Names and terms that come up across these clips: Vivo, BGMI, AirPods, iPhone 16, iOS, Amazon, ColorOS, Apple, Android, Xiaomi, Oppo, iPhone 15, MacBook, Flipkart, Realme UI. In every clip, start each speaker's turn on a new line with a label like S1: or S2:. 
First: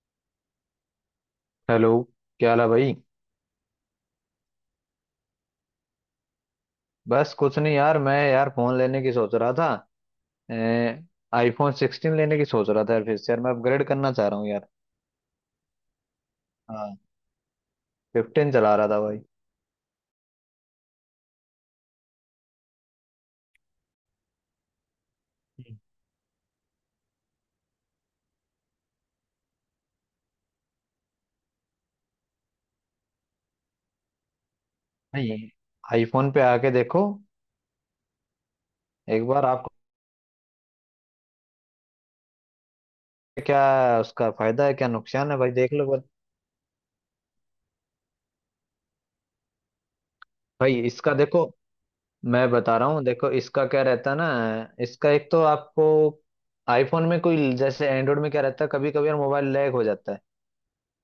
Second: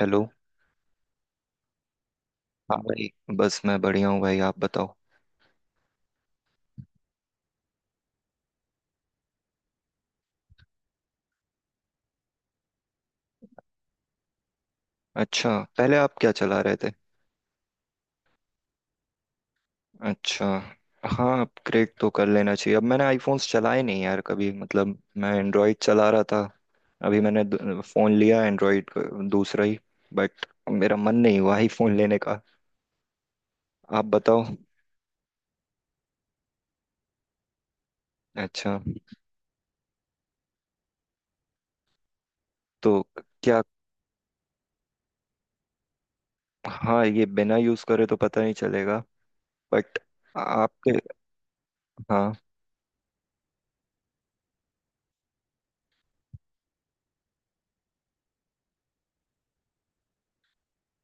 S1: Hello.
S2: Hello. क्या हाल है
S1: हाँ
S2: भाई।
S1: भाई। बस मैं बढ़िया हूँ भाई, आप बताओ।
S2: बस कुछ नहीं यार, मैं यार फोन लेने की सोच रहा था। आईफोन 16 लेने की सोच रहा था यार, फिर से यार मैं अपग्रेड करना चाह रहा हूँ यार।
S1: अच्छा। पहले आप क्या चला रहे थे?
S2: हाँ। 15 चला रहा था भाई।
S1: अच्छा। हाँ अपग्रेड तो कर लेना चाहिए, अब मैंने आईफोन्स चलाए नहीं यार कभी, मतलब मैं एंड्रॉयड चला रहा था। अभी मैंने फोन लिया एंड्रॉयड, दूसरा ही। बट मेरा मन नहीं हुआ आईफोन लेने का। आप बताओ।
S2: नहीं, आईफोन पे आके देखो
S1: अच्छा।
S2: एक बार आपको।
S1: तो
S2: क्या
S1: क्या?
S2: उसका फायदा है, क्या नुकसान है भाई, देख लो बस।
S1: हाँ, ये बिना यूज करे तो पता नहीं चलेगा। बट
S2: भाई
S1: आपके...
S2: इसका देखो,
S1: हाँ।
S2: मैं बता रहा हूँ। देखो, इसका क्या रहता है ना, इसका एक तो आपको आईफोन में कोई, जैसे एंड्रॉइड में क्या रहता है कभी कभी यार मोबाइल लैग हो जाता है।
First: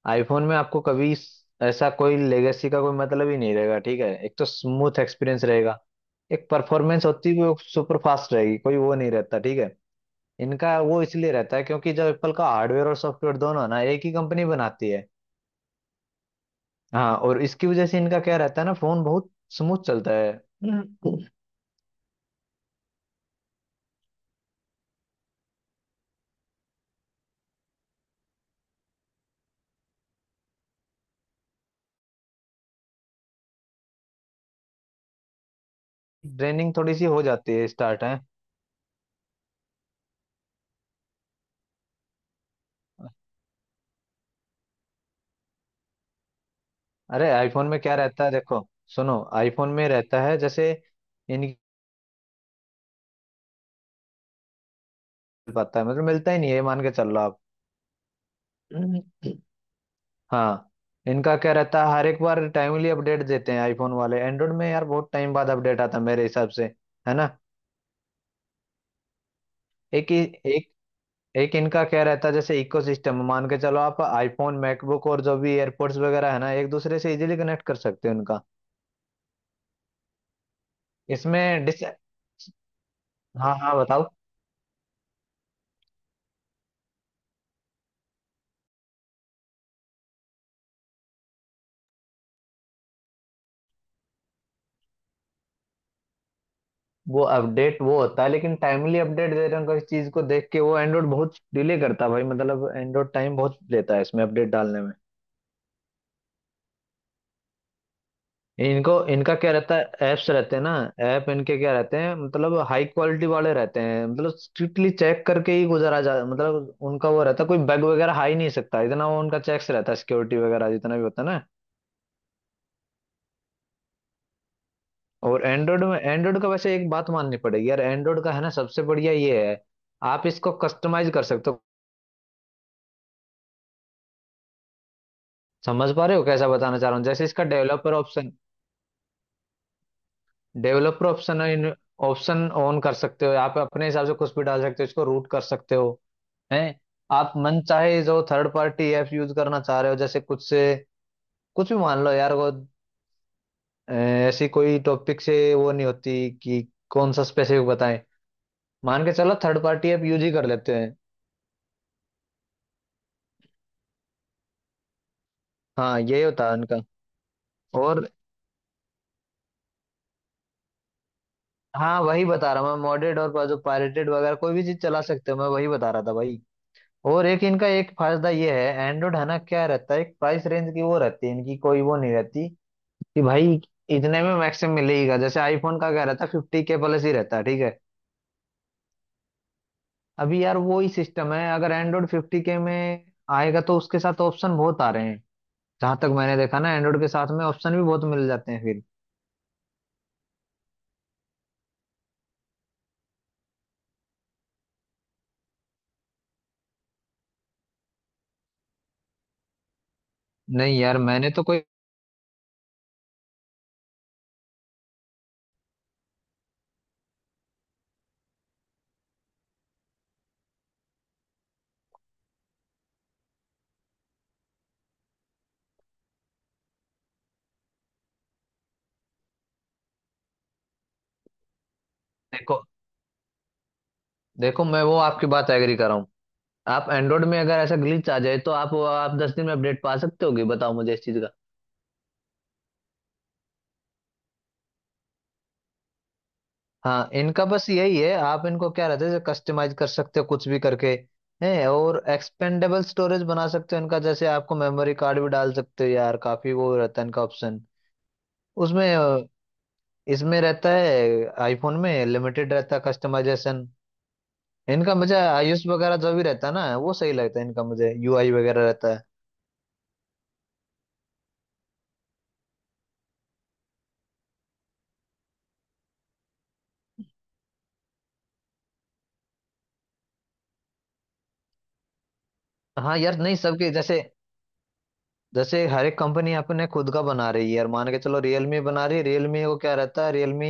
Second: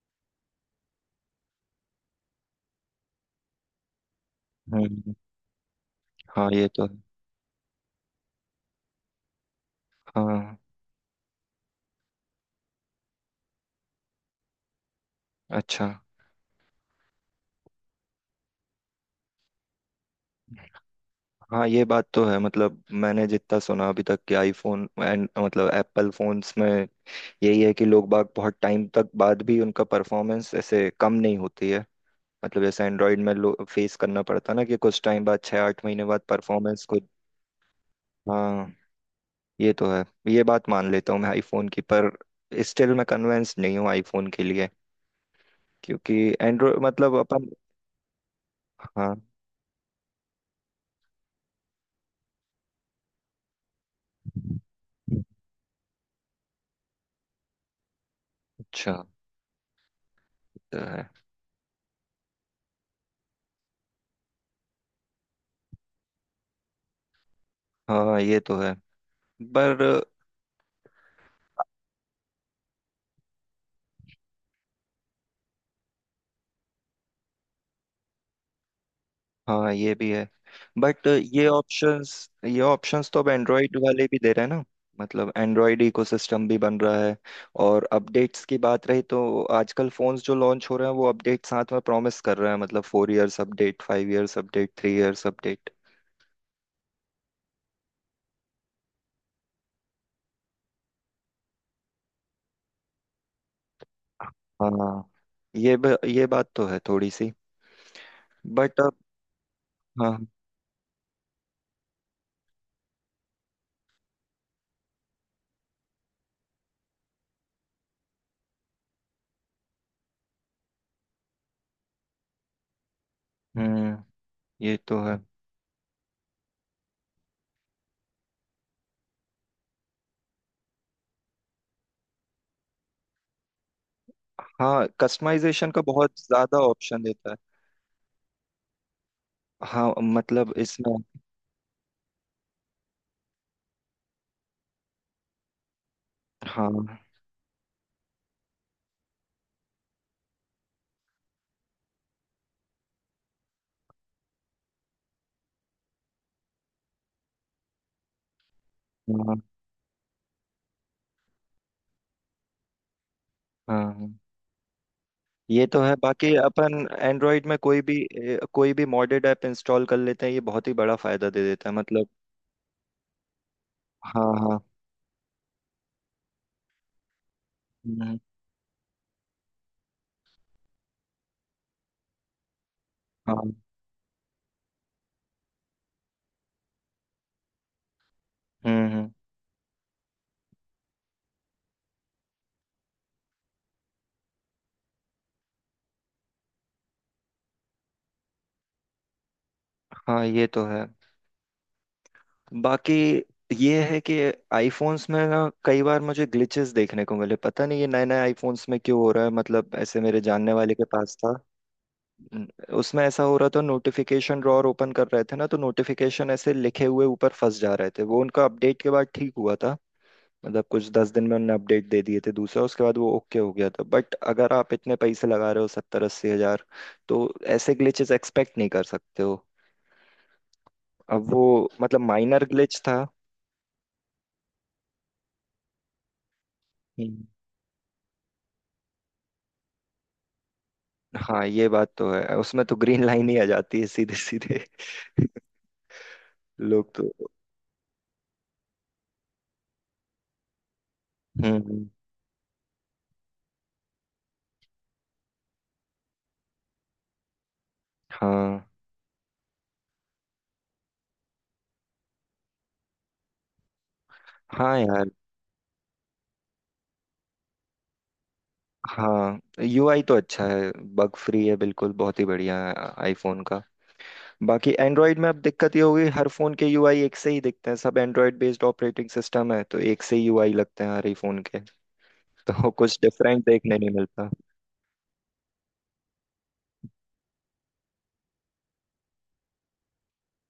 S2: आईफोन में आपको कभी ऐसा कोई लेगेसी का कोई मतलब ही नहीं रहेगा, ठीक है। एक तो स्मूथ
S1: हम्म,
S2: एक्सपीरियंस रहेगा। एक
S1: हाँ ये तो।
S2: परफॉर्मेंस होती है, वो सुपर फास्ट रहेगी, कोई वो नहीं रहता, ठीक है।
S1: हाँ।
S2: इनका वो इसलिए रहता है क्योंकि जब एप्पल का हार्डवेयर और सॉफ्टवेयर दोनों है ना, एक ही कंपनी बनाती है।
S1: अच्छा।
S2: हाँ, और इसकी वजह से इनका क्या रहता है ना, फोन बहुत स्मूथ चलता है।
S1: हाँ ये बात तो है, मतलब मैंने जितना सुना अभी तक कि आईफोन एंड मतलब एप्पल फोन्स में यही है कि लोग बाग बहुत टाइम तक बाद भी उनका परफॉर्मेंस ऐसे कम नहीं होती है। मतलब जैसे एंड्रॉयड में लो फेस करना पड़ता ना कि कुछ टाइम बाद, छः आठ महीने बाद
S2: ड्रेनिंग
S1: परफॉर्मेंस
S2: थोड़ी
S1: कुछ...
S2: सी हो जाती है, स्टार्ट है।
S1: हाँ ये तो है। ये बात मान लेता हूँ मैं आईफोन की, पर स्टिल मैं कन्विंस नहीं हूँ आईफोन के लिए, क्योंकि एंड्रॉयड मतलब
S2: अरे
S1: अपन...
S2: आईफोन में क्या रहता है देखो, सुनो
S1: हाँ।
S2: आईफोन में रहता है जैसे इनकी, पाता है मतलब मिलता ही नहीं है, मान के चल रहा
S1: अच्छा।
S2: आप। हाँ,
S1: तो है।
S2: इनका क्या रहता है, हर एक बार टाइमली अपडेट देते हैं आईफोन वाले। एंड्रॉइड में यार बहुत टाइम बाद अपडेट आता है मेरे हिसाब से, है ना।
S1: हाँ ये तो है, पर...
S2: एक ही एक एक इनका क्या रहता है जैसे इकोसिस्टम, मान के चलो आप आईफोन मैकबुक और जो भी एयरपोर्ट्स वगैरह है ना, एक दूसरे से इजीली कनेक्ट कर सकते हो इनका।
S1: हाँ ये भी है। बट ये
S2: इसमें डिस
S1: ऑप्शंस, ये ऑप्शंस तो अब
S2: हाँ, हाँ,
S1: एंड्रॉयड वाले
S2: बताओ।
S1: भी दे रहे हैं ना, मतलब एंड्रॉयड इकोसिस्टम भी बन रहा है। और अपडेट्स की बात रही तो आजकल फोन्स जो लॉन्च हो रहे हैं वो अपडेट साथ में प्रॉमिस कर रहे हैं, मतलब 4 years update, 5 years update, 3 years update.
S2: वो अपडेट वो होता है, लेकिन टाइमली अपडेट दे रहे हैं उनको, इस चीज को देख के। वो एंड्रॉइड बहुत डिले करता है भाई, मतलब एंड्रॉइड टाइम बहुत लेता है इसमें अपडेट डालने में।
S1: हाँ ये बात तो है थोड़ी सी। बट
S2: इनको,
S1: अब...
S2: इनका क्या रहता है,
S1: हाँ।
S2: ऐप्स रहते हैं ना। ऐप इनके क्या रहते हैं, मतलब हाई क्वालिटी वाले रहते हैं, मतलब स्ट्रिक्टली चेक करके ही गुजारा जा, मतलब उनका वो रहता है, कोई बैग वगैरह आ ही नहीं सकता, इतना वो उनका चेक्स रहता है, सिक्योरिटी वगैरह जितना भी होता है ना।
S1: हम्म, ये तो है।
S2: और एंड्रॉइड में, एंड्रॉइड का वैसे एक बात माननी पड़ेगी यार, एंड्रॉइड का है ना सबसे बढ़िया ये है, आप इसको कस्टमाइज कर सकते हो।
S1: हाँ, कस्टमाइजेशन का
S2: समझ पा रहे
S1: बहुत
S2: हो कैसा
S1: ज्यादा
S2: बताना चाह रहा
S1: ऑप्शन
S2: हूँ, जैसे
S1: देता है।
S2: इसका
S1: हाँ मतलब इसमें,
S2: डेवलपर ऑप्शन ऑप्शन ऑन कर सकते हो, आप अपने हिसाब से कुछ भी डाल सकते हो, इसको रूट कर सकते हो। हैं,
S1: हाँ
S2: आप मन चाहे जो थर्ड पार्टी ऐप यूज करना चाह रहे हो, जैसे कुछ से कुछ भी मान लो यार वो ऐसी कोई टॉपिक से वो नहीं होती कि कौन सा स्पेसिफिक बताएं, मान के चलो
S1: हाँ।
S2: थर्ड पार्टी ऐप यूज ही कर लेते हैं।
S1: हाँ हाँ। ये तो है।
S2: हाँ, ये
S1: बाकी
S2: होता है
S1: अपन
S2: उनका,
S1: एंड्रॉयड में
S2: और
S1: कोई भी मॉडेड ऐप इंस्टॉल कर लेते हैं, ये बहुत ही बड़ा फायदा दे देता है
S2: हाँ
S1: मतलब।
S2: वही बता रहा हूँ मैं, मॉडेड और जो पायरेटेड
S1: हाँ
S2: वगैरह कोई भी
S1: हाँ।
S2: चीज चला सकते हो, मैं वही बता रहा था भाई। और एक इनका एक
S1: हम्म,
S2: फायदा ये है, एंड्रॉइड है ना, क्या रहता है, एक प्राइस रेंज की वो रहती है इनकी, कोई वो नहीं रहती कि
S1: हाँ।
S2: भाई इतने में मैक्सिमम मिलेगा। जैसे आईफोन का क्या रहता है, 50K प्लस ही रहता है, ठीक है।
S1: हम्म।
S2: अभी यार वो ही सिस्टम है, अगर एंड्रॉइड 50K में आएगा तो उसके साथ ऑप्शन बहुत आ रहे हैं। जहां तक मैंने देखा ना, एंड्रॉइड के साथ में ऑप्शन भी बहुत मिल जाते हैं फिर।
S1: हाँ ये तो है। बाकी ये है कि आईफोन्स में ना कई बार मुझे ग्लिचेस देखने को मिले, पता नहीं ये नए नए आईफोन्स में क्यों हो रहा है, मतलब ऐसे मेरे जानने वाले
S2: नहीं
S1: के
S2: यार
S1: पास
S2: मैंने
S1: था।
S2: तो कोई,
S1: न- उसमें ऐसा हो रहा था, नोटिफिकेशन ड्रॉअर ओपन कर रहे थे ना तो नोटिफिकेशन ऐसे लिखे हुए ऊपर फंस जा रहे थे वो, उनका अपडेट के बाद ठीक हुआ था। मतलब कुछ 10 दिन में उनने अपडेट दे दिए थे, दूसरा उसके बाद वो ओके हो गया था, बट अगर आप इतने पैसे लगा रहे हो, 70-80 हजार, तो ऐसे ग्लिचेस एक्सपेक्ट नहीं कर सकते हो। अब वो, मतलब माइनर
S2: देखो,
S1: ग्लिच था।
S2: देखो मैं वो आपकी बात एग्री कर रहा हूँ। आप एंड्रॉइड
S1: हम्म।
S2: में अगर ऐसा ग्लिच आ जाए तो आप 10 दिन में अपडेट पा सकते होगे, बताओ मुझे इस चीज का।
S1: हाँ ये बात तो है, उसमें तो ग्रीन लाइन ही आ जाती है सीधे सीधे। लोग तो...
S2: हाँ, इनका बस यही है, आप इनको क्या रहता है कस्टमाइज कर सकते हो, कुछ भी करके। है,
S1: हम्म।
S2: और एक्सपेंडेबल स्टोरेज बना सकते हो इनका, जैसे आपको मेमोरी कार्ड भी डाल सकते हो यार, काफी वो रहता है इनका ऑप्शन
S1: हाँ
S2: उसमें। इसमें रहता है, आईफोन में लिमिटेड रहता है कस्टमाइजेशन।
S1: हाँ
S2: इनका
S1: यार।
S2: मुझे आयुष वगैरह जो भी रहता है ना, वो सही लगता है इनका मुझे, यूआई वगैरह रहता है।
S1: हाँ, यूआई तो अच्छा है, बग फ्री है बिल्कुल, बहुत ही बढ़िया है आईफोन का। बाकी एंड्रॉयड में अब दिक्कत ये होगी हर फोन के यूआई एक से ही दिखते हैं, सब एंड्रॉयड बेस्ड ऑपरेटिंग सिस्टम है तो एक से ही यूआई लगते हैं हर ही फोन के। तो
S2: हाँ
S1: कुछ
S2: यार, नहीं
S1: डिफरेंट
S2: सबके
S1: देखने नहीं
S2: जैसे,
S1: मिलता।
S2: जैसे हर एक कंपनी अपने खुद का बना रही है यार, मान के चलो रियलमी बना रही है, रियलमी को क्या रहता है, रियलमी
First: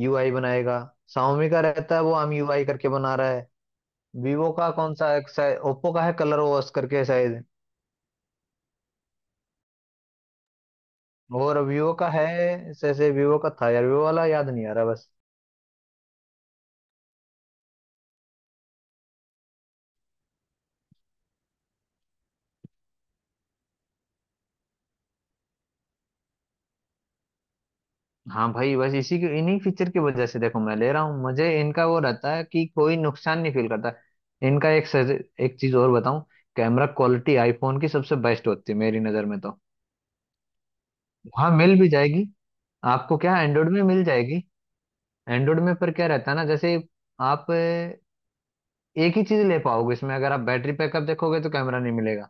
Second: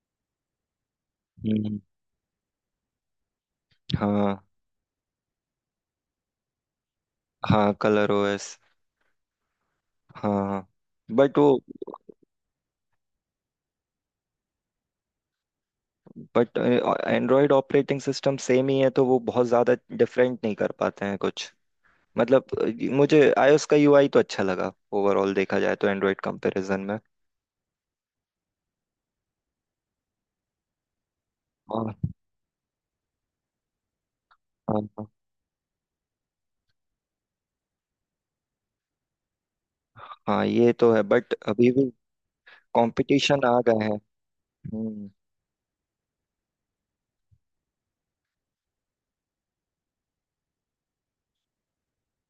S2: यूआई बनाएगा। शाओमी का
S1: हम्म।
S2: रहता है वो हम यूआई करके बना रहा है।
S1: हाँ
S2: वीवो का कौन सा एक, शायद ओप्पो का है कलर ओएस करके शायद,
S1: हाँ कलर ओएस। हाँ। बट
S2: और
S1: वो...
S2: वीवो का है, जैसे वीवो का था यार, वीवो वाला याद नहीं आ रहा बस।
S1: But Android operating system same ही है तो वो बहुत ज्यादा डिफरेंट नहीं कर पाते हैं कुछ। मतलब मुझे आईओएस का यूआई तो अच्छा लगा, ओवरऑल देखा जाए तो एंड्रॉयड कंपैरिजन में।
S2: हाँ भाई, बस इसी की, इन्हीं फीचर की वजह से देखो मैं ले रहा हूँ, मुझे इनका
S1: हाँ।
S2: वो रहता है कि कोई नुकसान नहीं फील करता इनका।
S1: हाँ हाँ।
S2: एक चीज और बताऊं, कैमरा क्वालिटी आईफोन की सबसे बेस्ट होती है मेरी नज़र में तो।
S1: हाँ, ये तो है, बट
S2: हाँ,
S1: अभी
S2: मिल भी
S1: भी
S2: जाएगी आपको, क्या
S1: कंपटीशन आ
S2: एंड्रॉइड में
S1: गए हैं।
S2: मिल जाएगी।
S1: हम्म।
S2: एंड्रॉइड में पर क्या रहता है ना जैसे, आप एक ही चीज ले पाओगे इसमें। अगर आप बैटरी बैकअप देखोगे तो कैमरा नहीं मिलेगा,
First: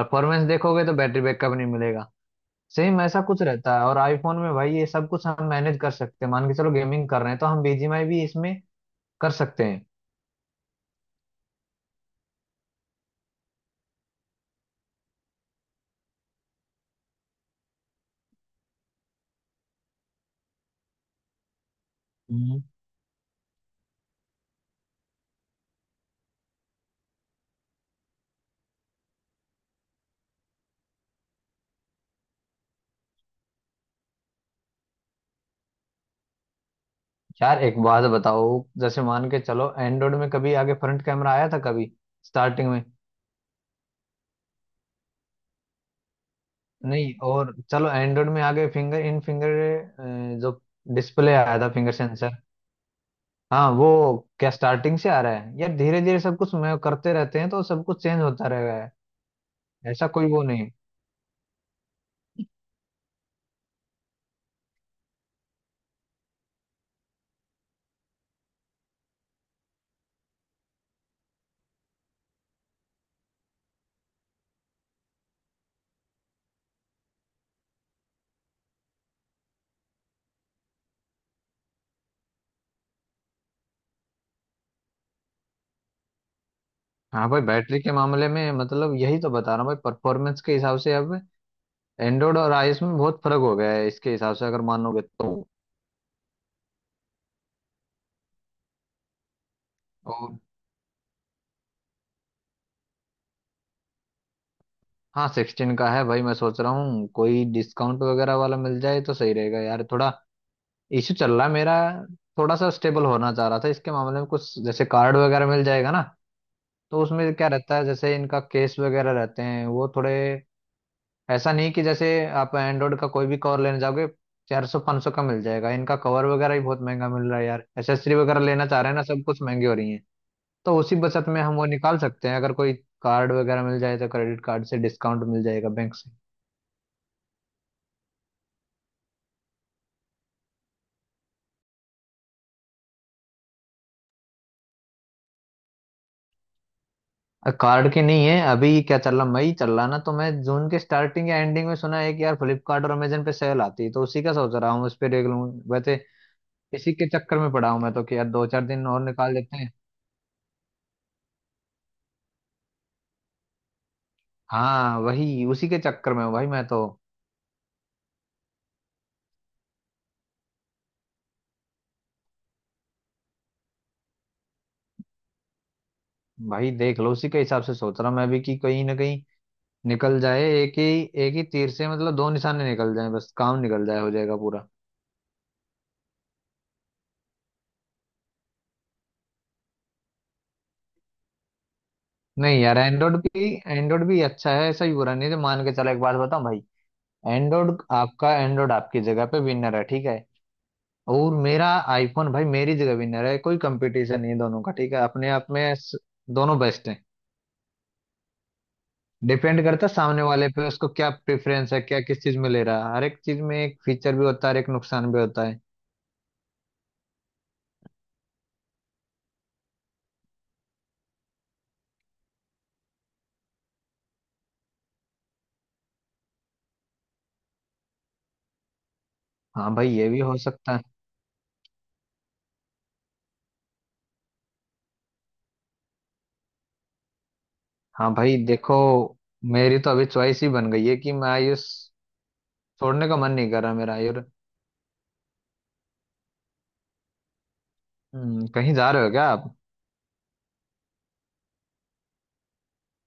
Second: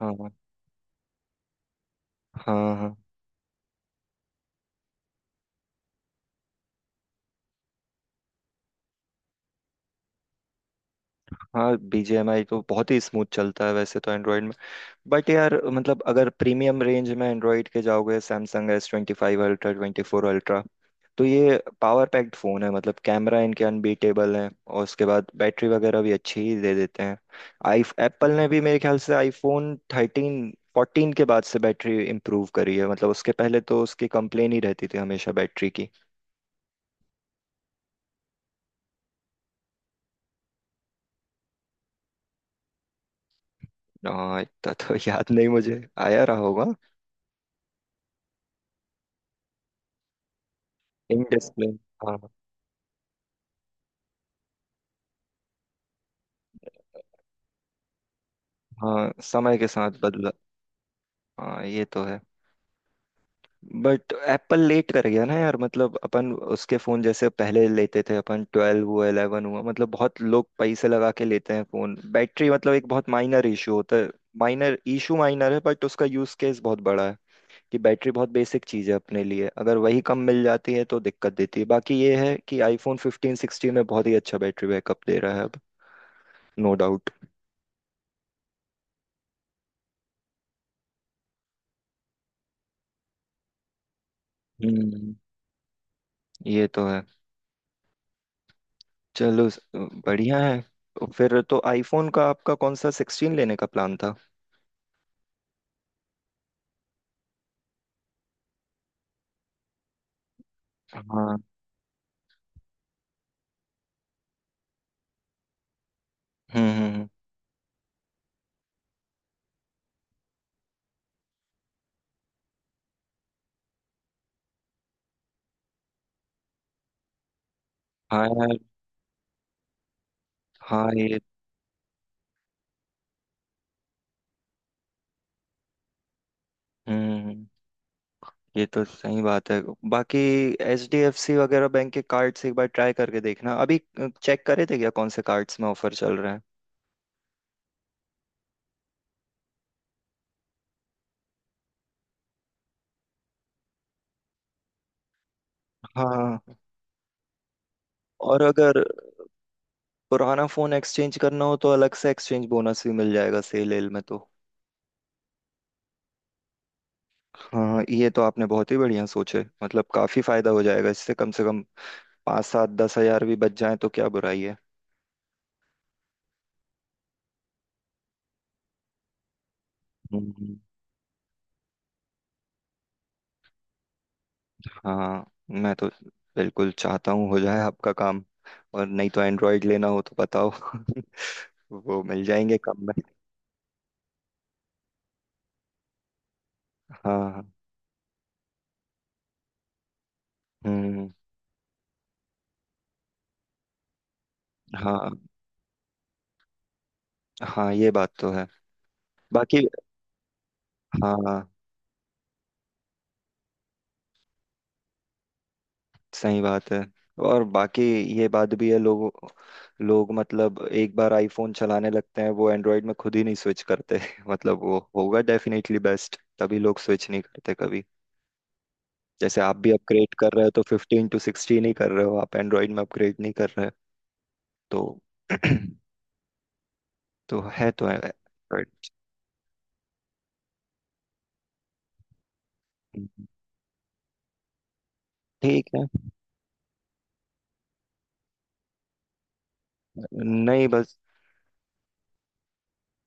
S1: हाँ।
S2: देखोगे तो बैटरी बैकअप नहीं मिलेगा,
S1: हाँ हाँ।
S2: सेम ऐसा कुछ रहता है। और आईफोन में भाई ये सब कुछ हम मैनेज कर सकते हैं, मान के चलो गेमिंग कर रहे हैं तो हम बीजीएमआई भी इसमें कर सकते हैं।
S1: हाँ BGMI तो बहुत ही स्मूथ चलता है वैसे तो एंड्रॉयड में। बट यार मतलब अगर प्रीमियम रेंज में एंड्रॉयड के जाओगे, सैमसंग S25 अल्ट्रा, 24 अल्ट्रा, तो ये पावर पैक्ड
S2: हम्म।
S1: फ़ोन है, मतलब कैमरा इनके अनबीटेबल है और उसके बाद बैटरी वगैरह भी अच्छी ही दे देते हैं। आई एप्पल ने भी मेरे ख्याल से iPhone 13 14 के बाद से बैटरी इम्प्रूव करी है, मतलब उसके पहले तो उसकी कंप्लेन ही रहती थी हमेशा बैटरी की।
S2: यार एक बात बताओ, जैसे मान के चलो एंड्रॉइड में कभी आगे फ्रंट कैमरा आया था कभी, स्टार्टिंग में?
S1: हाँ इतना तो याद नहीं मुझे, आया रहा होगा।
S2: नहीं, और चलो एंड्रॉइड में आगे फिंगर जो डिस्प्ले आया था,
S1: इनडिसिप्लिन।
S2: फिंगर
S1: हाँ।
S2: सेंसर। हाँ वो क्या स्टार्टिंग से आ रहा है यार, धीरे धीरे सब कुछ मैं करते रहते हैं तो सब कुछ चेंज होता रहेगा है,
S1: हाँ, समय के साथ
S2: ऐसा कोई
S1: बदला।
S2: वो नहीं है।
S1: हाँ ये तो है। बट एप्पल लेट कर गया ना यार, मतलब अपन उसके फोन जैसे पहले लेते थे अपन, 12 हुआ, 11 हुआ, मतलब बहुत लोग पैसे लगा के लेते हैं फोन, बैटरी मतलब एक बहुत माइनर इशू होता है। माइनर इशू माइनर है बट उसका यूज केस बहुत बड़ा है कि बैटरी बहुत बेसिक चीज है अपने लिए, अगर वही कम मिल जाती है तो दिक्कत देती है। बाकी ये है कि iPhone 15 16 में बहुत ही अच्छा बैटरी बैकअप दे रहा है अब। No doubt.
S2: हाँ भाई, बैटरी के मामले में मतलब यही तो बता रहा हूँ भाई, परफॉर्मेंस के हिसाब से अब एंड्रॉइड और आईओएस में बहुत फर्क हो गया है इसके हिसाब से, अगर मानोगे
S1: हम्म,
S2: तो।
S1: ये तो है। चलो
S2: और
S1: बढ़िया है। तो फिर तो आईफोन का आपका कौन सा 16 लेने का प्लान था?
S2: हाँ, 16 का है भाई, मैं सोच रहा हूँ कोई डिस्काउंट वगैरह वाला मिल जाए तो सही रहेगा यार। थोड़ा इश्यू चल
S1: हाँ।
S2: रहा है मेरा, थोड़ा सा स्टेबल होना चाह रहा था इसके मामले में। कुछ जैसे कार्ड वगैरह मिल जाएगा ना, तो
S1: हम्म।
S2: उसमें क्या रहता है, जैसे इनका केस वगैरह रहते हैं वो थोड़े, ऐसा नहीं कि जैसे आप एंड्रॉइड का कोई भी कवर लेने जाओगे, 400 500 का मिल जाएगा। इनका कवर वगैरह ही बहुत महंगा मिल रहा है यार, एसेसरी
S1: हाँ
S2: वगैरह
S1: यार।
S2: लेना चाह रहे हैं ना, सब कुछ महंगी हो रही है। तो
S1: हाँ
S2: उसी
S1: ये...
S2: बचत में हम वो निकाल सकते हैं, अगर कोई कार्ड वगैरह मिल जाए, तो क्रेडिट कार्ड से डिस्काउंट मिल जाएगा बैंक
S1: हम्म हम्म, हम्म। ये तो सही बात है। बाकी HDFC वगैरह बैंक के कार्ड्स एक बार ट्राई करके देखना, अभी चेक करे थे क्या, कौन से कार्ड्स में ऑफर चल रहा है।
S2: कार्ड की। नहीं है अभी, क्या चल रहा, मई चल रहा ना, तो मैं जून के स्टार्टिंग या एंडिंग में सुना है कि यार फ्लिपकार्ट और अमेजन पे सेल आती है, तो उसी का सोच रहा हूँ, उस पे देख लूँ वैसे।
S1: हाँ।
S2: इसी के चक्कर में पड़ा हूँ मैं तो, कि यार
S1: और
S2: दो चार
S1: अगर
S2: दिन और निकाल लेते हैं।
S1: पुराना फोन एक्सचेंज करना हो तो अलग से एक्सचेंज बोनस भी मिल जाएगा सेल एल में तो।
S2: हाँ, वही उसी के चक्कर में हूँ भाई मैं तो।
S1: हाँ, ये तो आपने बहुत ही बढ़िया सोचे, मतलब काफी फायदा हो जाएगा इससे, कम से कम 5, 7, 10 हजार भी बच जाए तो क्या बुराई है।
S2: भाई देख लो, उसी के हिसाब से सोच रहा हूँ मैं भी, कि कहीं ना कहीं निकल जाए
S1: हम्म।
S2: एक ही, एक ही तीर से मतलब दो निशाने निकल जाए, बस काम निकल जाए, हो जाएगा पूरा।
S1: हाँ मैं तो बिल्कुल चाहता हूँ हो जाए आपका काम। और नहीं तो एंड्रॉयड लेना हो तो बताओ। वो मिल जाएंगे
S2: नहीं यार,
S1: कम में।
S2: एंड्रॉइड भी अच्छा है, ऐसा ही बुरा नहीं है। तो मान के चलो, एक बात बताऊँ भाई,
S1: हाँ।
S2: एंड्रॉइड आपकी जगह पे विनर है, ठीक है।
S1: हम्म।
S2: और मेरा आईफोन भाई मेरी जगह विनर है, कोई कंपटीशन नहीं है दोनों का, ठीक है।
S1: हाँ
S2: अपने आप में दोनों बेस्ट हैं।
S1: हाँ, ये बात तो है। बाकी...
S2: डिपेंड करता है सामने वाले पे, उसको क्या
S1: हाँ,
S2: प्रेफरेंस है, क्या किस चीज में ले रहा है, हर एक चीज में एक फीचर भी होता है, हर एक नुकसान भी होता है।
S1: सही बात है। और बाकी ये बात भी है लोगों... लोग मतलब एक बार आईफोन चलाने लगते हैं वो एंड्रॉयड में खुद ही नहीं स्विच करते। मतलब वो होगा डेफिनेटली बेस्ट, तभी लोग स्विच नहीं करते कभी। जैसे आप भी
S2: हाँ भाई, ये
S1: अपग्रेड
S2: भी
S1: कर
S2: हो
S1: रहे हो तो
S2: सकता है।
S1: 15 to 16 ही कर रहे हो, आप एंड्रॉइड में अपग्रेड नहीं कर रहे। तो तो है, तो है
S2: हाँ भाई देखो,
S1: Android।
S2: मेरी तो अभी चॉइस ही बन गई है कि मैं आयुष छोड़ने का मन नहीं कर रहा मेरा आयुर।
S1: ठीक है।
S2: कहीं जा रहे हो क्या आप?
S1: नहीं बस।